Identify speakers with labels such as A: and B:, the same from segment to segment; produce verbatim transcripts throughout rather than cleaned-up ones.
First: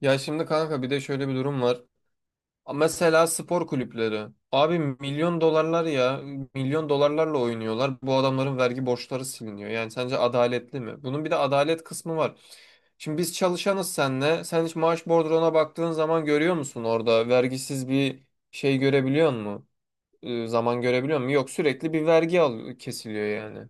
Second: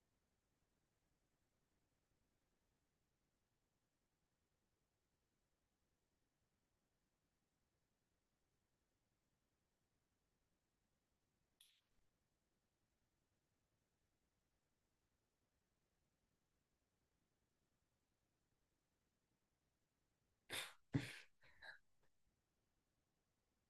A: Ya şimdi kanka bir de şöyle bir durum var. Mesela spor kulüpleri. Abi milyon dolarlar ya. Milyon dolarlarla oynuyorlar. Bu adamların vergi borçları siliniyor. Yani sence adaletli mi? Bunun bir de adalet kısmı var. Şimdi biz çalışanız senle. Sen hiç maaş bordrona baktığın zaman görüyor musun orada? Vergisiz bir şey görebiliyor musun? Ee, zaman görebiliyor musun? Yok sürekli bir vergi al kesiliyor yani.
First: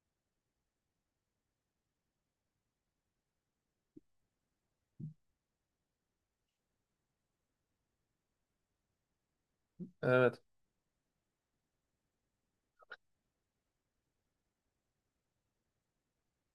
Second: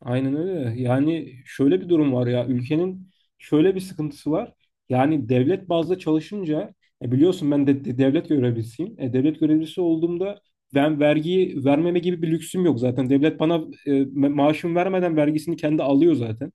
B: Aynen öyle. Yani şöyle bir durum var ya ülkenin şöyle bir sıkıntısı var. Yani devlet bazda çalışınca e biliyorsun ben de, de- devlet görevlisiyim. E, devlet görevlisi olduğumda
A: Evet.
B: ben vergiyi vermeme gibi bir lüksüm yok zaten. Devlet bana e, ma- maaşımı vermeden vergisini kendi alıyor zaten.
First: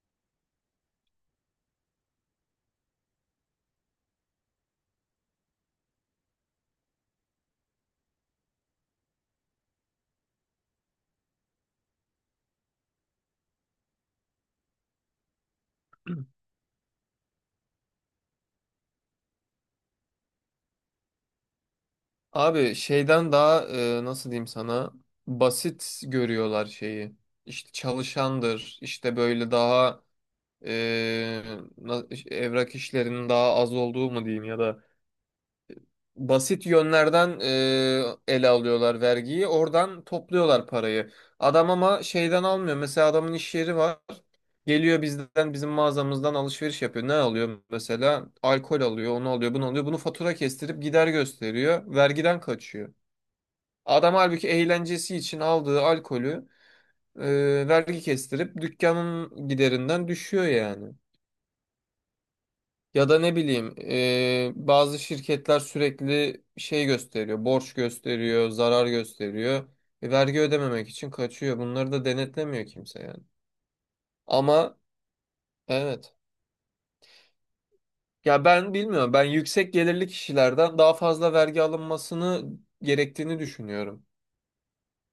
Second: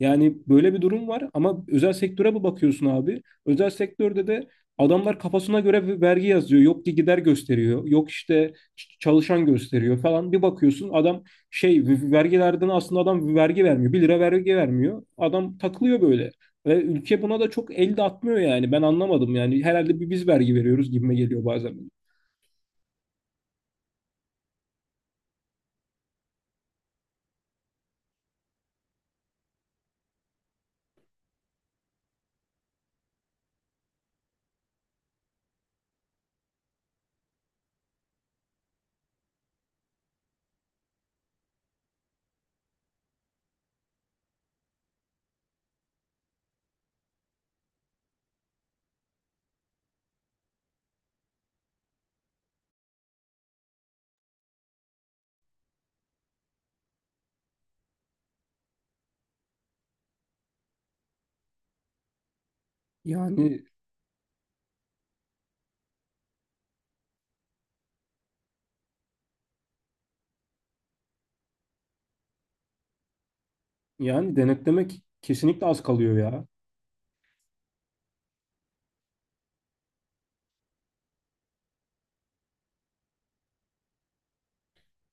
B: Yani böyle bir durum var ama özel sektöre bir bakıyorsun abi. Özel sektörde de adamlar kafasına göre bir vergi yazıyor. Yok ki gider gösteriyor. Yok işte ç- çalışan gösteriyor falan. Bir bakıyorsun adam şey vergilerden aslında adam vergi vermiyor. bir lira vergi vermiyor. Adam takılıyor böyle. Ve ülke buna da çok el de atmıyor yani. Ben anlamadım yani. Herhalde bir biz vergi veriyoruz gibime geliyor bazen.
A: Abi şeyden daha e, nasıl diyeyim sana basit görüyorlar şeyi. İşte çalışandır, işte böyle daha e, na- evrak işlerinin daha az olduğu mu diyeyim ya da basit yönlerden e, ele alıyorlar vergiyi. Oradan topluyorlar parayı. Adam ama şeyden almıyor. Mesela adamın iş yeri var. Geliyor bizden bizim mağazamızdan alışveriş yapıyor. Ne alıyor mesela? Alkol alıyor, onu alıyor, bunu alıyor. Bunu fatura kestirip gider gösteriyor. Vergiden kaçıyor. Adam halbuki eğlencesi için aldığı alkolü e, vergi kestirip dükkanın giderinden düşüyor yani. Ya da ne
B: Yani
A: bileyim e, bazı şirketler sürekli şey gösteriyor, borç gösteriyor, zarar gösteriyor. E, vergi ödememek için kaçıyor. Bunları da denetlemiyor kimse yani.
B: yani
A: Ama
B: denetlemek kesinlikle az
A: evet.
B: kalıyor ya.
A: Ya ben bilmiyorum. Ben yüksek gelirli kişilerden daha fazla vergi alınmasını gerektiğini düşünüyorum.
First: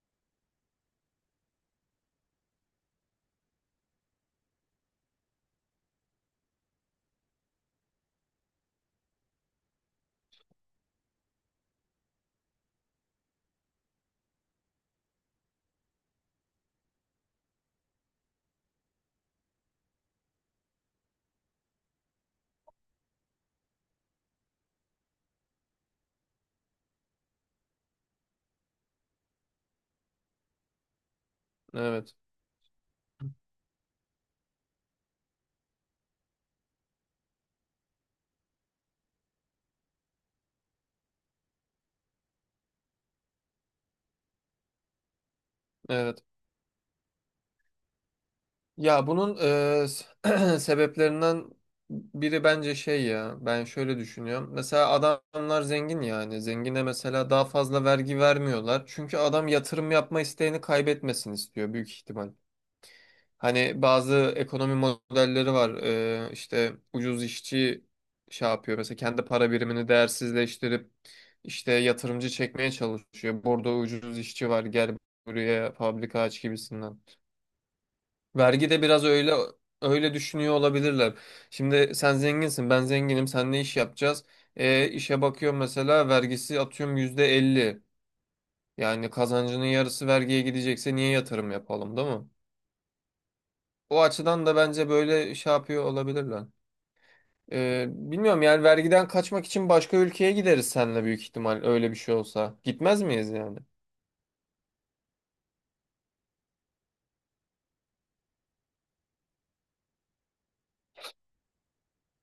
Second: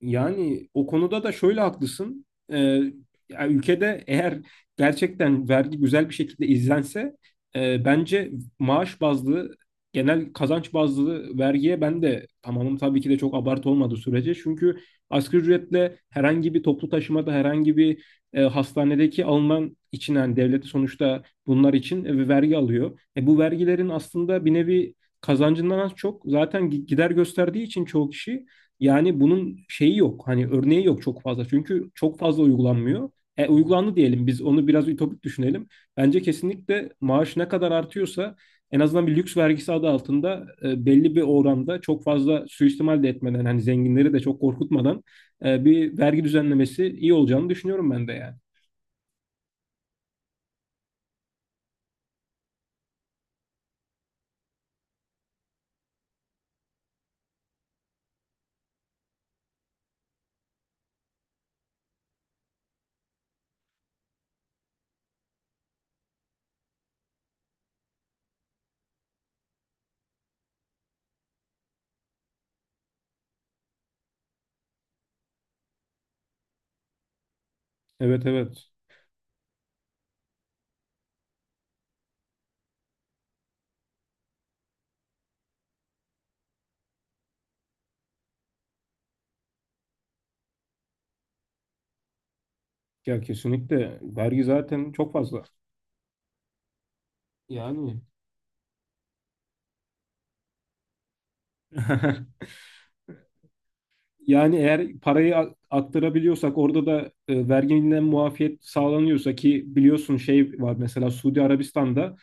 B: Yani o konuda da şöyle haklısın. Ee, Ya ülkede eğer gerçekten vergi güzel bir şekilde izlense e, bence maaş bazlı, genel kazanç bazlı vergiye ben de tamamım tabii ki de çok abartı olmadığı sürece. Çünkü asgari ücretle herhangi bir toplu taşımada, herhangi bir e, hastanedeki alınan için yani devleti sonuçta bunlar için e, vergi alıyor. E, bu vergilerin aslında bir nevi kazancından az çok zaten gi- gider gösterdiği için çoğu kişi yani bunun şeyi yok. Hani örneği yok çok fazla. Çünkü
A: Evet.
B: çok fazla uygulanmıyor. E, uygulandı diyelim biz onu biraz ütopik düşünelim. Bence kesinlikle maaş ne kadar artıyorsa en azından bir lüks vergisi adı altında e, belli bir oranda çok fazla suistimal de etmeden hani zenginleri de çok korkutmadan e, bir vergi
A: Evet.
B: düzenlemesi iyi olacağını düşünüyorum ben de yani.
A: Ya bunun e, s- sebeplerinden biri bence şey ya. Ben şöyle düşünüyorum. Mesela adamlar zengin yani. Zengine mesela daha fazla vergi vermiyorlar. Çünkü adam yatırım yapma isteğini kaybetmesin istiyor büyük ihtimal. Hani bazı ekonomi modelleri var. Ee, işte ucuz işçi şey yapıyor. Mesela kendi para birimini değersizleştirip işte yatırımcı çekmeye çalışıyor. Burada ucuz işçi var gel buraya fabrika aç gibisinden.
B: Evet, evet.
A: Vergi de biraz öyle öyle düşünüyor olabilirler. Şimdi sen zenginsin, ben zenginim, sen ne iş yapacağız? E, işe bakıyorum mesela vergisi atıyorum yüzde elli. Yani kazancının yarısı vergiye gidecekse niye yatırım yapalım, değil mi?
B: Ya kesinlikle
A: O
B: vergi
A: açıdan da bence
B: zaten çok
A: böyle
B: fazla.
A: şey yapıyor olabilirler. Ee,
B: Yani
A: bilmiyorum yani vergiden kaçmak için başka ülkeye gideriz seninle büyük ihtimal öyle bir şey olsa. Gitmez miyiz yani?
B: yani eğer parayı a- aktarabiliyorsak orada da e, verginden muafiyet sağlanıyorsa ki biliyorsun şey var mesela Suudi Arabistan'da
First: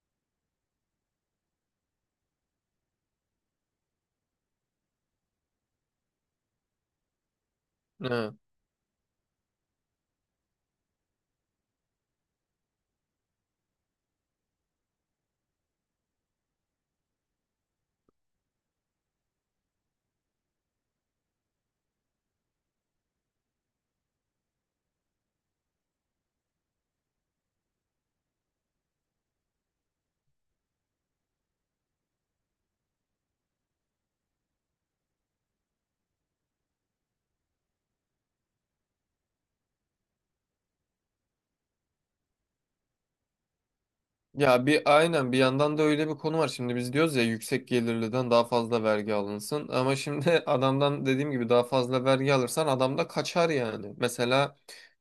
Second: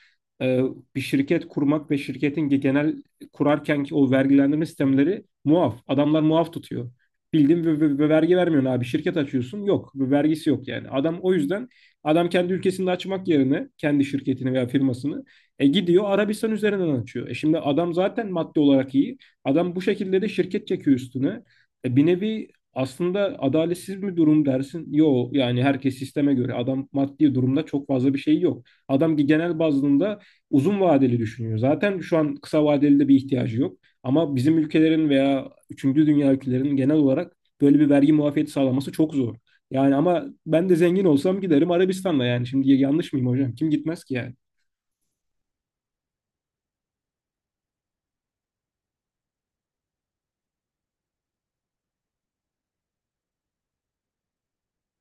B: e, bir şirket kurmak ve şirketin ge- genel kurarkenki o vergilendirme sistemleri muaf. Adamlar muaf tutuyor. Bildiğin ve, ve- ve
A: He.
B: vergi vermiyorsun abi. Şirket açıyorsun. Yok. Ve vergisi yok yani. Adam o yüzden, adam kendi ülkesinde açmak yerine kendi şirketini veya firmasını e, gidiyor Arabistan üzerinden açıyor. E şimdi adam zaten maddi olarak iyi. Adam bu şekilde de şirket çekiyor üstüne. E, bir nevi aslında adaletsiz bir durum dersin. Yo, yani herkes sisteme göre adam maddi durumda çok fazla bir şey yok. Adam ki genel bazında uzun vadeli düşünüyor. Zaten şu an kısa vadeli de bir ihtiyacı yok. Ama bizim ülkelerin veya üçüncü dünya ülkelerinin genel olarak böyle bir vergi muafiyeti sağlaması çok zor. Yani ama ben de zengin olsam giderim Arabistan'da yani. Şimdi yanlış mıyım hocam? Kim gitmez ki yani?
A: Ya bir aynen bir yandan da öyle bir konu var. Şimdi biz diyoruz ya yüksek gelirliden daha fazla vergi alınsın. Ama şimdi adamdan dediğim gibi daha fazla vergi alırsan adam da kaçar yani. Mesela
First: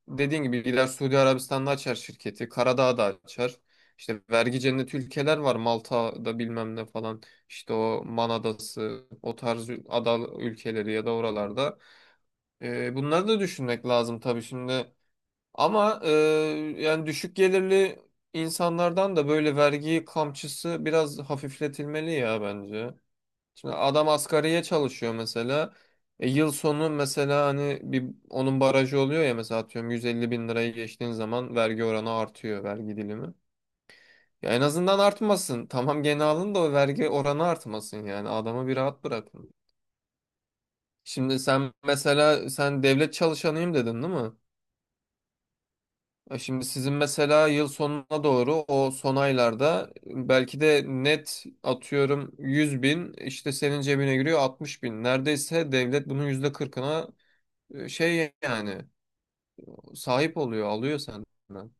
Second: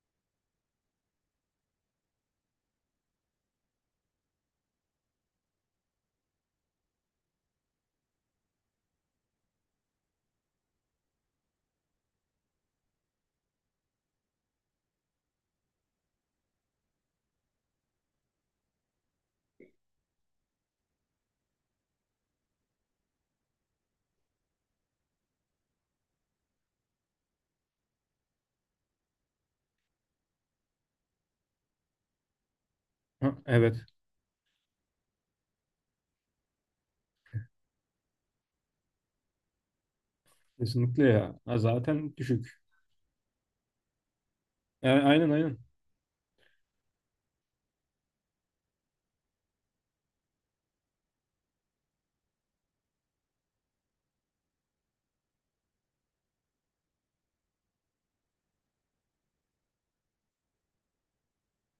A: dediğin gibi gider Suudi Arabistan'da açar şirketi. Karadağ'da açar. İşte vergi cenneti ülkeler var. Malta'da bilmem ne falan. İşte o Man Adası, o tarz ada ülkeleri ya da oralarda. Ee, bunları da düşünmek lazım tabii şimdi. Ama e, yani düşük gelirli insanlardan da böyle vergi kamçısı biraz hafifletilmeli ya bence. Şimdi adam asgariye çalışıyor mesela. E, yıl sonu mesela hani bir onun barajı oluyor ya mesela atıyorum yüz elli bin lirayı geçtiğin zaman vergi oranı artıyor, vergi dilimi.
B: Ha, evet.
A: Ya en azından artmasın. Tamam gene alın da o vergi oranı artmasın yani adamı bir rahat bırakın.
B: Kesinlikle ya.
A: Şimdi
B: Ha,
A: sen
B: zaten
A: mesela,
B: düşük.
A: sen devlet çalışanıyım dedin değil mi?
B: A- Aynen, aynen.
A: E şimdi sizin mesela yıl sonuna doğru o son aylarda belki de net atıyorum yüz bin, işte senin cebine giriyor altmış bin. Neredeyse devlet bunun yüzde kırkına e, şey yani sahip oluyor, alıyor senden.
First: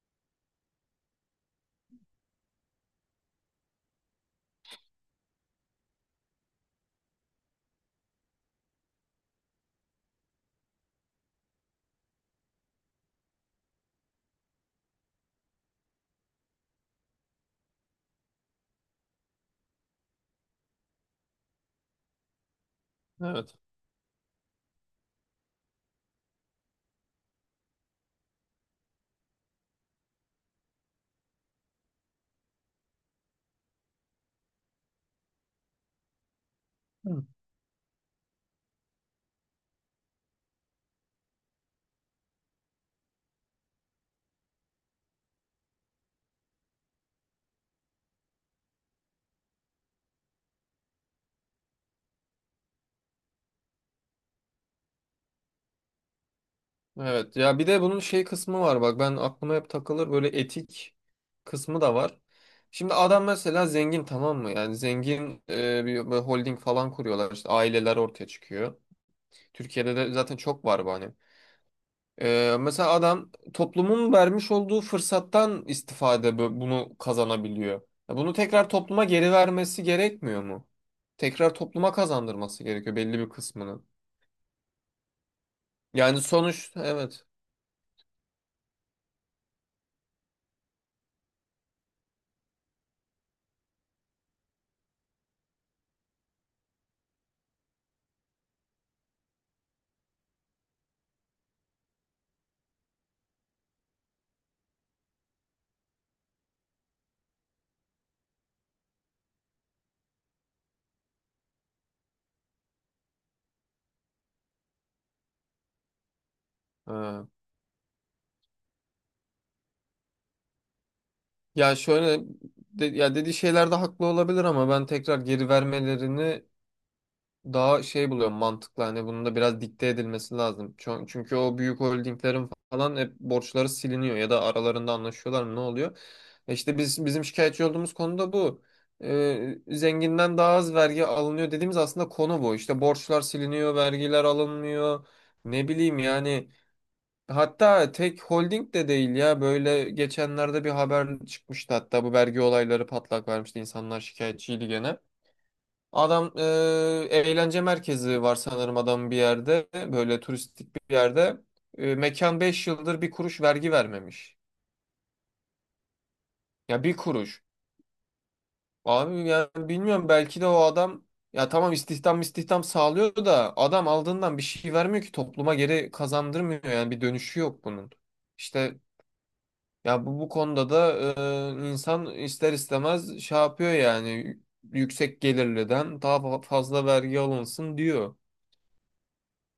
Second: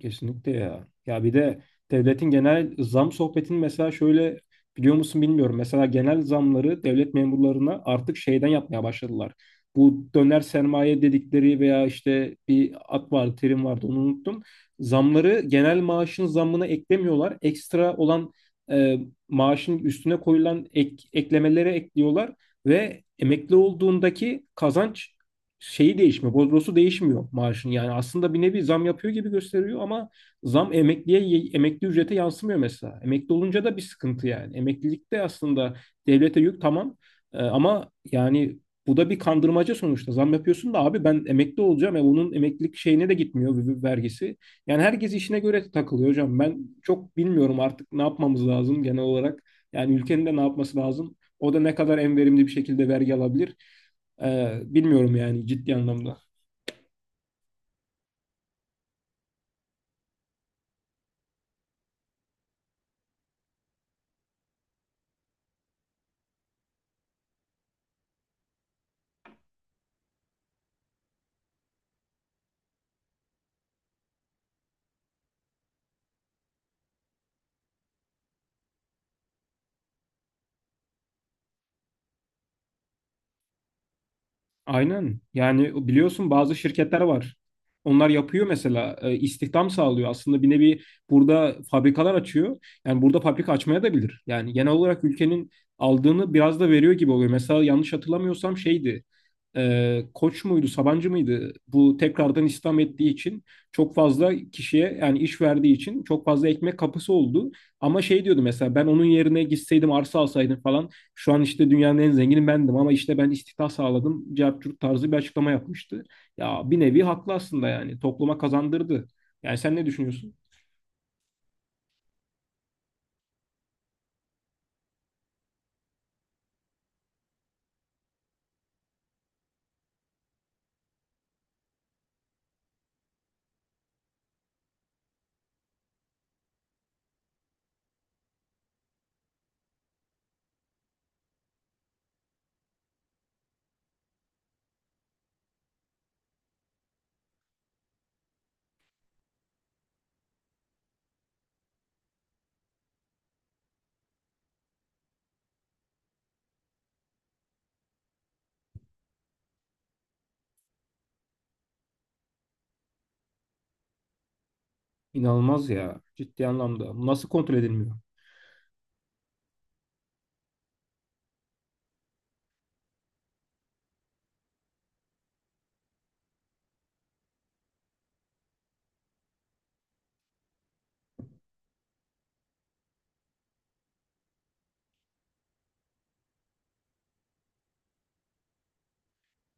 B: Kesinlikle ya. Ya bir de devletin genel zam sohbetini mesela şöyle biliyor musun bilmiyorum. Mesela genel zamları devlet memurlarına artık şeyden yapmaya başladılar. Bu döner sermaye dedikleri veya işte bir ad vardı, terim vardı, onu unuttum. Zamları genel maaşın zammına eklemiyorlar. Ekstra olan e, maaşın üstüne koyulan ek, eklemelere ekliyorlar ve
A: Evet.
B: emekli olduğundaki kazanç şeyi değişmiyor. Bordrosu değişmiyor maaşın. Yani aslında bir nevi zam yapıyor gibi gösteriyor ama zam emekliye, emekli ücrete yansımıyor mesela. Emekli olunca da bir sıkıntı yani. Emeklilikte aslında devlete yük, tamam.
A: Hı.
B: Ee, ama yani bu da bir kandırmaca sonuçta. Zam yapıyorsun da abi ben emekli olacağım. E, bunun emeklilik şeyine de gitmiyor v- v- vergisi. Yani herkes işine göre takılıyor hocam. Ben çok bilmiyorum artık ne yapmamız lazım genel olarak. Yani ülkenin de ne yapması lazım? O da ne kadar en verimli bir şekilde vergi alabilir? Ee, bilmiyorum yani ciddi anlamda.
A: Evet ya bir de bunun şey kısmı var, bak ben aklıma hep takılır böyle, etik kısmı da var. Şimdi adam mesela zengin, tamam mı? Yani zengin e, bir, bir holding falan kuruyorlar işte, aileler ortaya çıkıyor. Türkiye'de de zaten çok var bu hani. Ee, mesela adam toplumun vermiş olduğu fırsattan istifade bu- bunu kazanabiliyor. Ya bunu tekrar topluma geri vermesi gerekmiyor mu? Tekrar topluma kazandırması gerekiyor belli bir kısmını.
B: Aynen. Yani
A: Yani
B: biliyorsun bazı
A: sonuç,
B: şirketler
A: evet.
B: var. Onlar yapıyor mesela e, istihdam sağlıyor. Aslında bir nevi burada fabrikalar açıyor. Yani burada fabrika açmaya da bilir. Yani genel olarak ülkenin aldığını biraz da veriyor gibi oluyor. Mesela yanlış hatırlamıyorsam şeydi. e, Koç muydu, Sabancı mıydı? Bu tekrardan istihdam ettiği için çok fazla kişiye, yani iş verdiği için, çok fazla ekmek kapısı oldu. Ama şey diyordu mesela: ben onun yerine gitseydim, arsa alsaydım falan, şu an işte dünyanın en zengini bendim, ama işte ben istihdam sağladım. Cevap tarzı bir açıklama yapmıştı. Ya bir nevi
A: Ha.
B: haklı aslında, yani topluma kazandırdı. Yani sen ne düşünüyorsun?
A: Ya şöyle de- ya dediği şeylerde haklı olabilir ama ben tekrar geri vermelerini daha şey buluyorum, mantıklı, hani bunun da biraz dikte edilmesi lazım. Ço- Çünkü o büyük holdinglerin falan hep borçları siliniyor ya da aralarında anlaşıyorlar mı, ne oluyor? E İşte biz bizim şikayetçi olduğumuz konu da bu. Ee, zenginden daha az vergi alınıyor dediğimiz aslında konu bu. İşte borçlar siliniyor, vergiler alınmıyor. Ne bileyim yani, hatta tek holding de değil ya, böyle geçenlerde bir haber çıkmıştı hatta, bu vergi olayları patlak vermişti, insanlar şikayetçiydi gene. Adam e, eğlence merkezi var sanırım adamın bir yerde. Böyle turistik bir yerde. E, mekan beş yıldır bir kuruş vergi vermemiş.
B: İnanılmaz ya, ciddi
A: Ya bir
B: anlamda. Nasıl
A: kuruş.
B: kontrol edilmiyor?
A: Abi yani bilmiyorum belki de o adam, ya tamam istihdam istihdam sağlıyor da adam aldığından bir şey vermiyor ki, topluma geri kazandırmıyor yani, bir dönüşü yok bunun. İşte ya bu, bu konuda da e, insan ister istemez şey yapıyor yani, yüksek gelirliden daha fa- fazla vergi alınsın diyor.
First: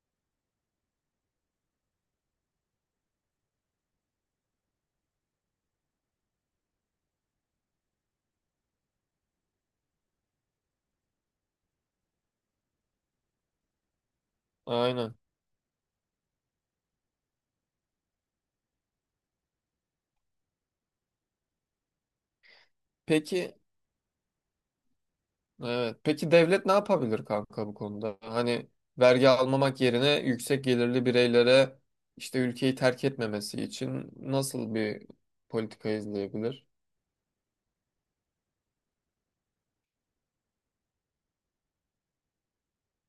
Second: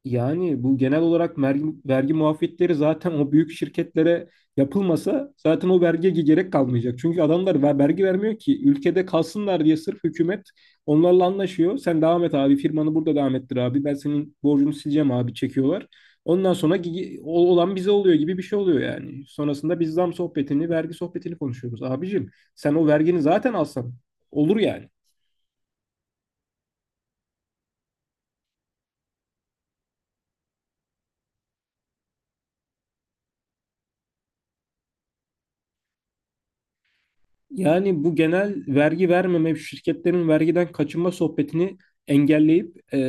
B: Yani bu genel olarak vergi, vergi, muafiyetleri zaten o büyük şirketlere yapılmasa zaten o vergiye gerek kalmayacak. Çünkü adamlar ver- vergi vermiyor ki ülkede kalsınlar diye sırf hükümet onlarla anlaşıyor. Sen devam et abi, firmanı burada devam ettir abi, ben senin borcunu sileceğim
A: Aynen.
B: abi, çekiyorlar. Ondan sonra gi- o- olan bize oluyor gibi bir şey oluyor yani. Sonrasında biz zam sohbetini, vergi sohbetini konuşuyoruz. Abicim, sen o vergini zaten
A: Peki,
B: alsan olur yani.
A: evet. Peki devlet ne yapabilir kanka bu konuda? Hani vergi almamak yerine yüksek gelirli bireylere, işte ülkeyi terk etmemesi için nasıl bir politika izleyebilir?
B: Yani bu genel vergi vermeme, şirketlerin vergiden kaçınma sohbetini engelleyip e,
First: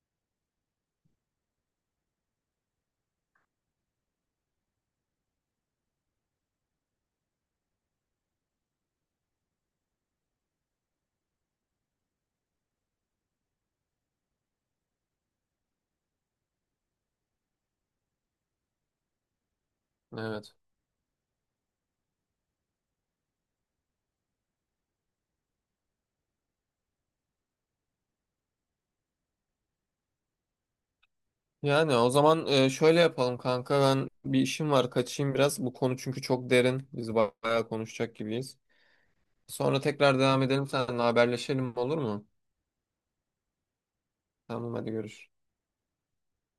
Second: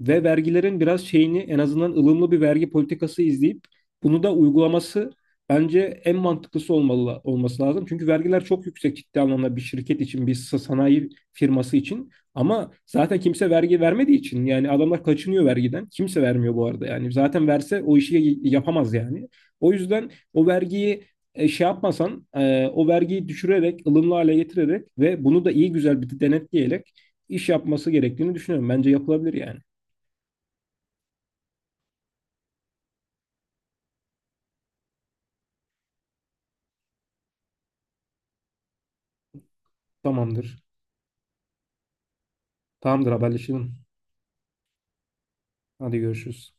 B: ve vergilerin biraz şeyini, en azından ılımlı bir vergi politikası izleyip bunu da uygulaması bence en mantıklısı olmalı, olması lazım. Çünkü vergiler çok yüksek ciddi anlamda, bir şirket için, bir sa- sanayi firması için. Ama zaten kimse vergi vermediği için yani adamlar kaçınıyor vergiden. Kimse vermiyor bu arada yani. Zaten verse o işi yapamaz yani. O yüzden o
A: Evet.
B: vergiyi e, şey yapmasan, e, o vergiyi düşürerek, ılımlı hale getirerek ve bunu da iyi güzel bir denetleyerek iş yapması gerektiğini düşünüyorum. Bence yapılabilir yani.
A: Yani o zaman e, şöyle yapalım kanka, ben bir işim var kaçayım biraz. Bu konu çünkü çok derin. Biz ba- bayağı konuşacak gibiyiz. Sonra tekrar devam
B: Tamamdır.
A: edelim, seninle haberleşelim, olur mu?
B: Tamamdır, haberleşelim.
A: Tamam hadi görüşürüz.
B: Hadi görüşürüz.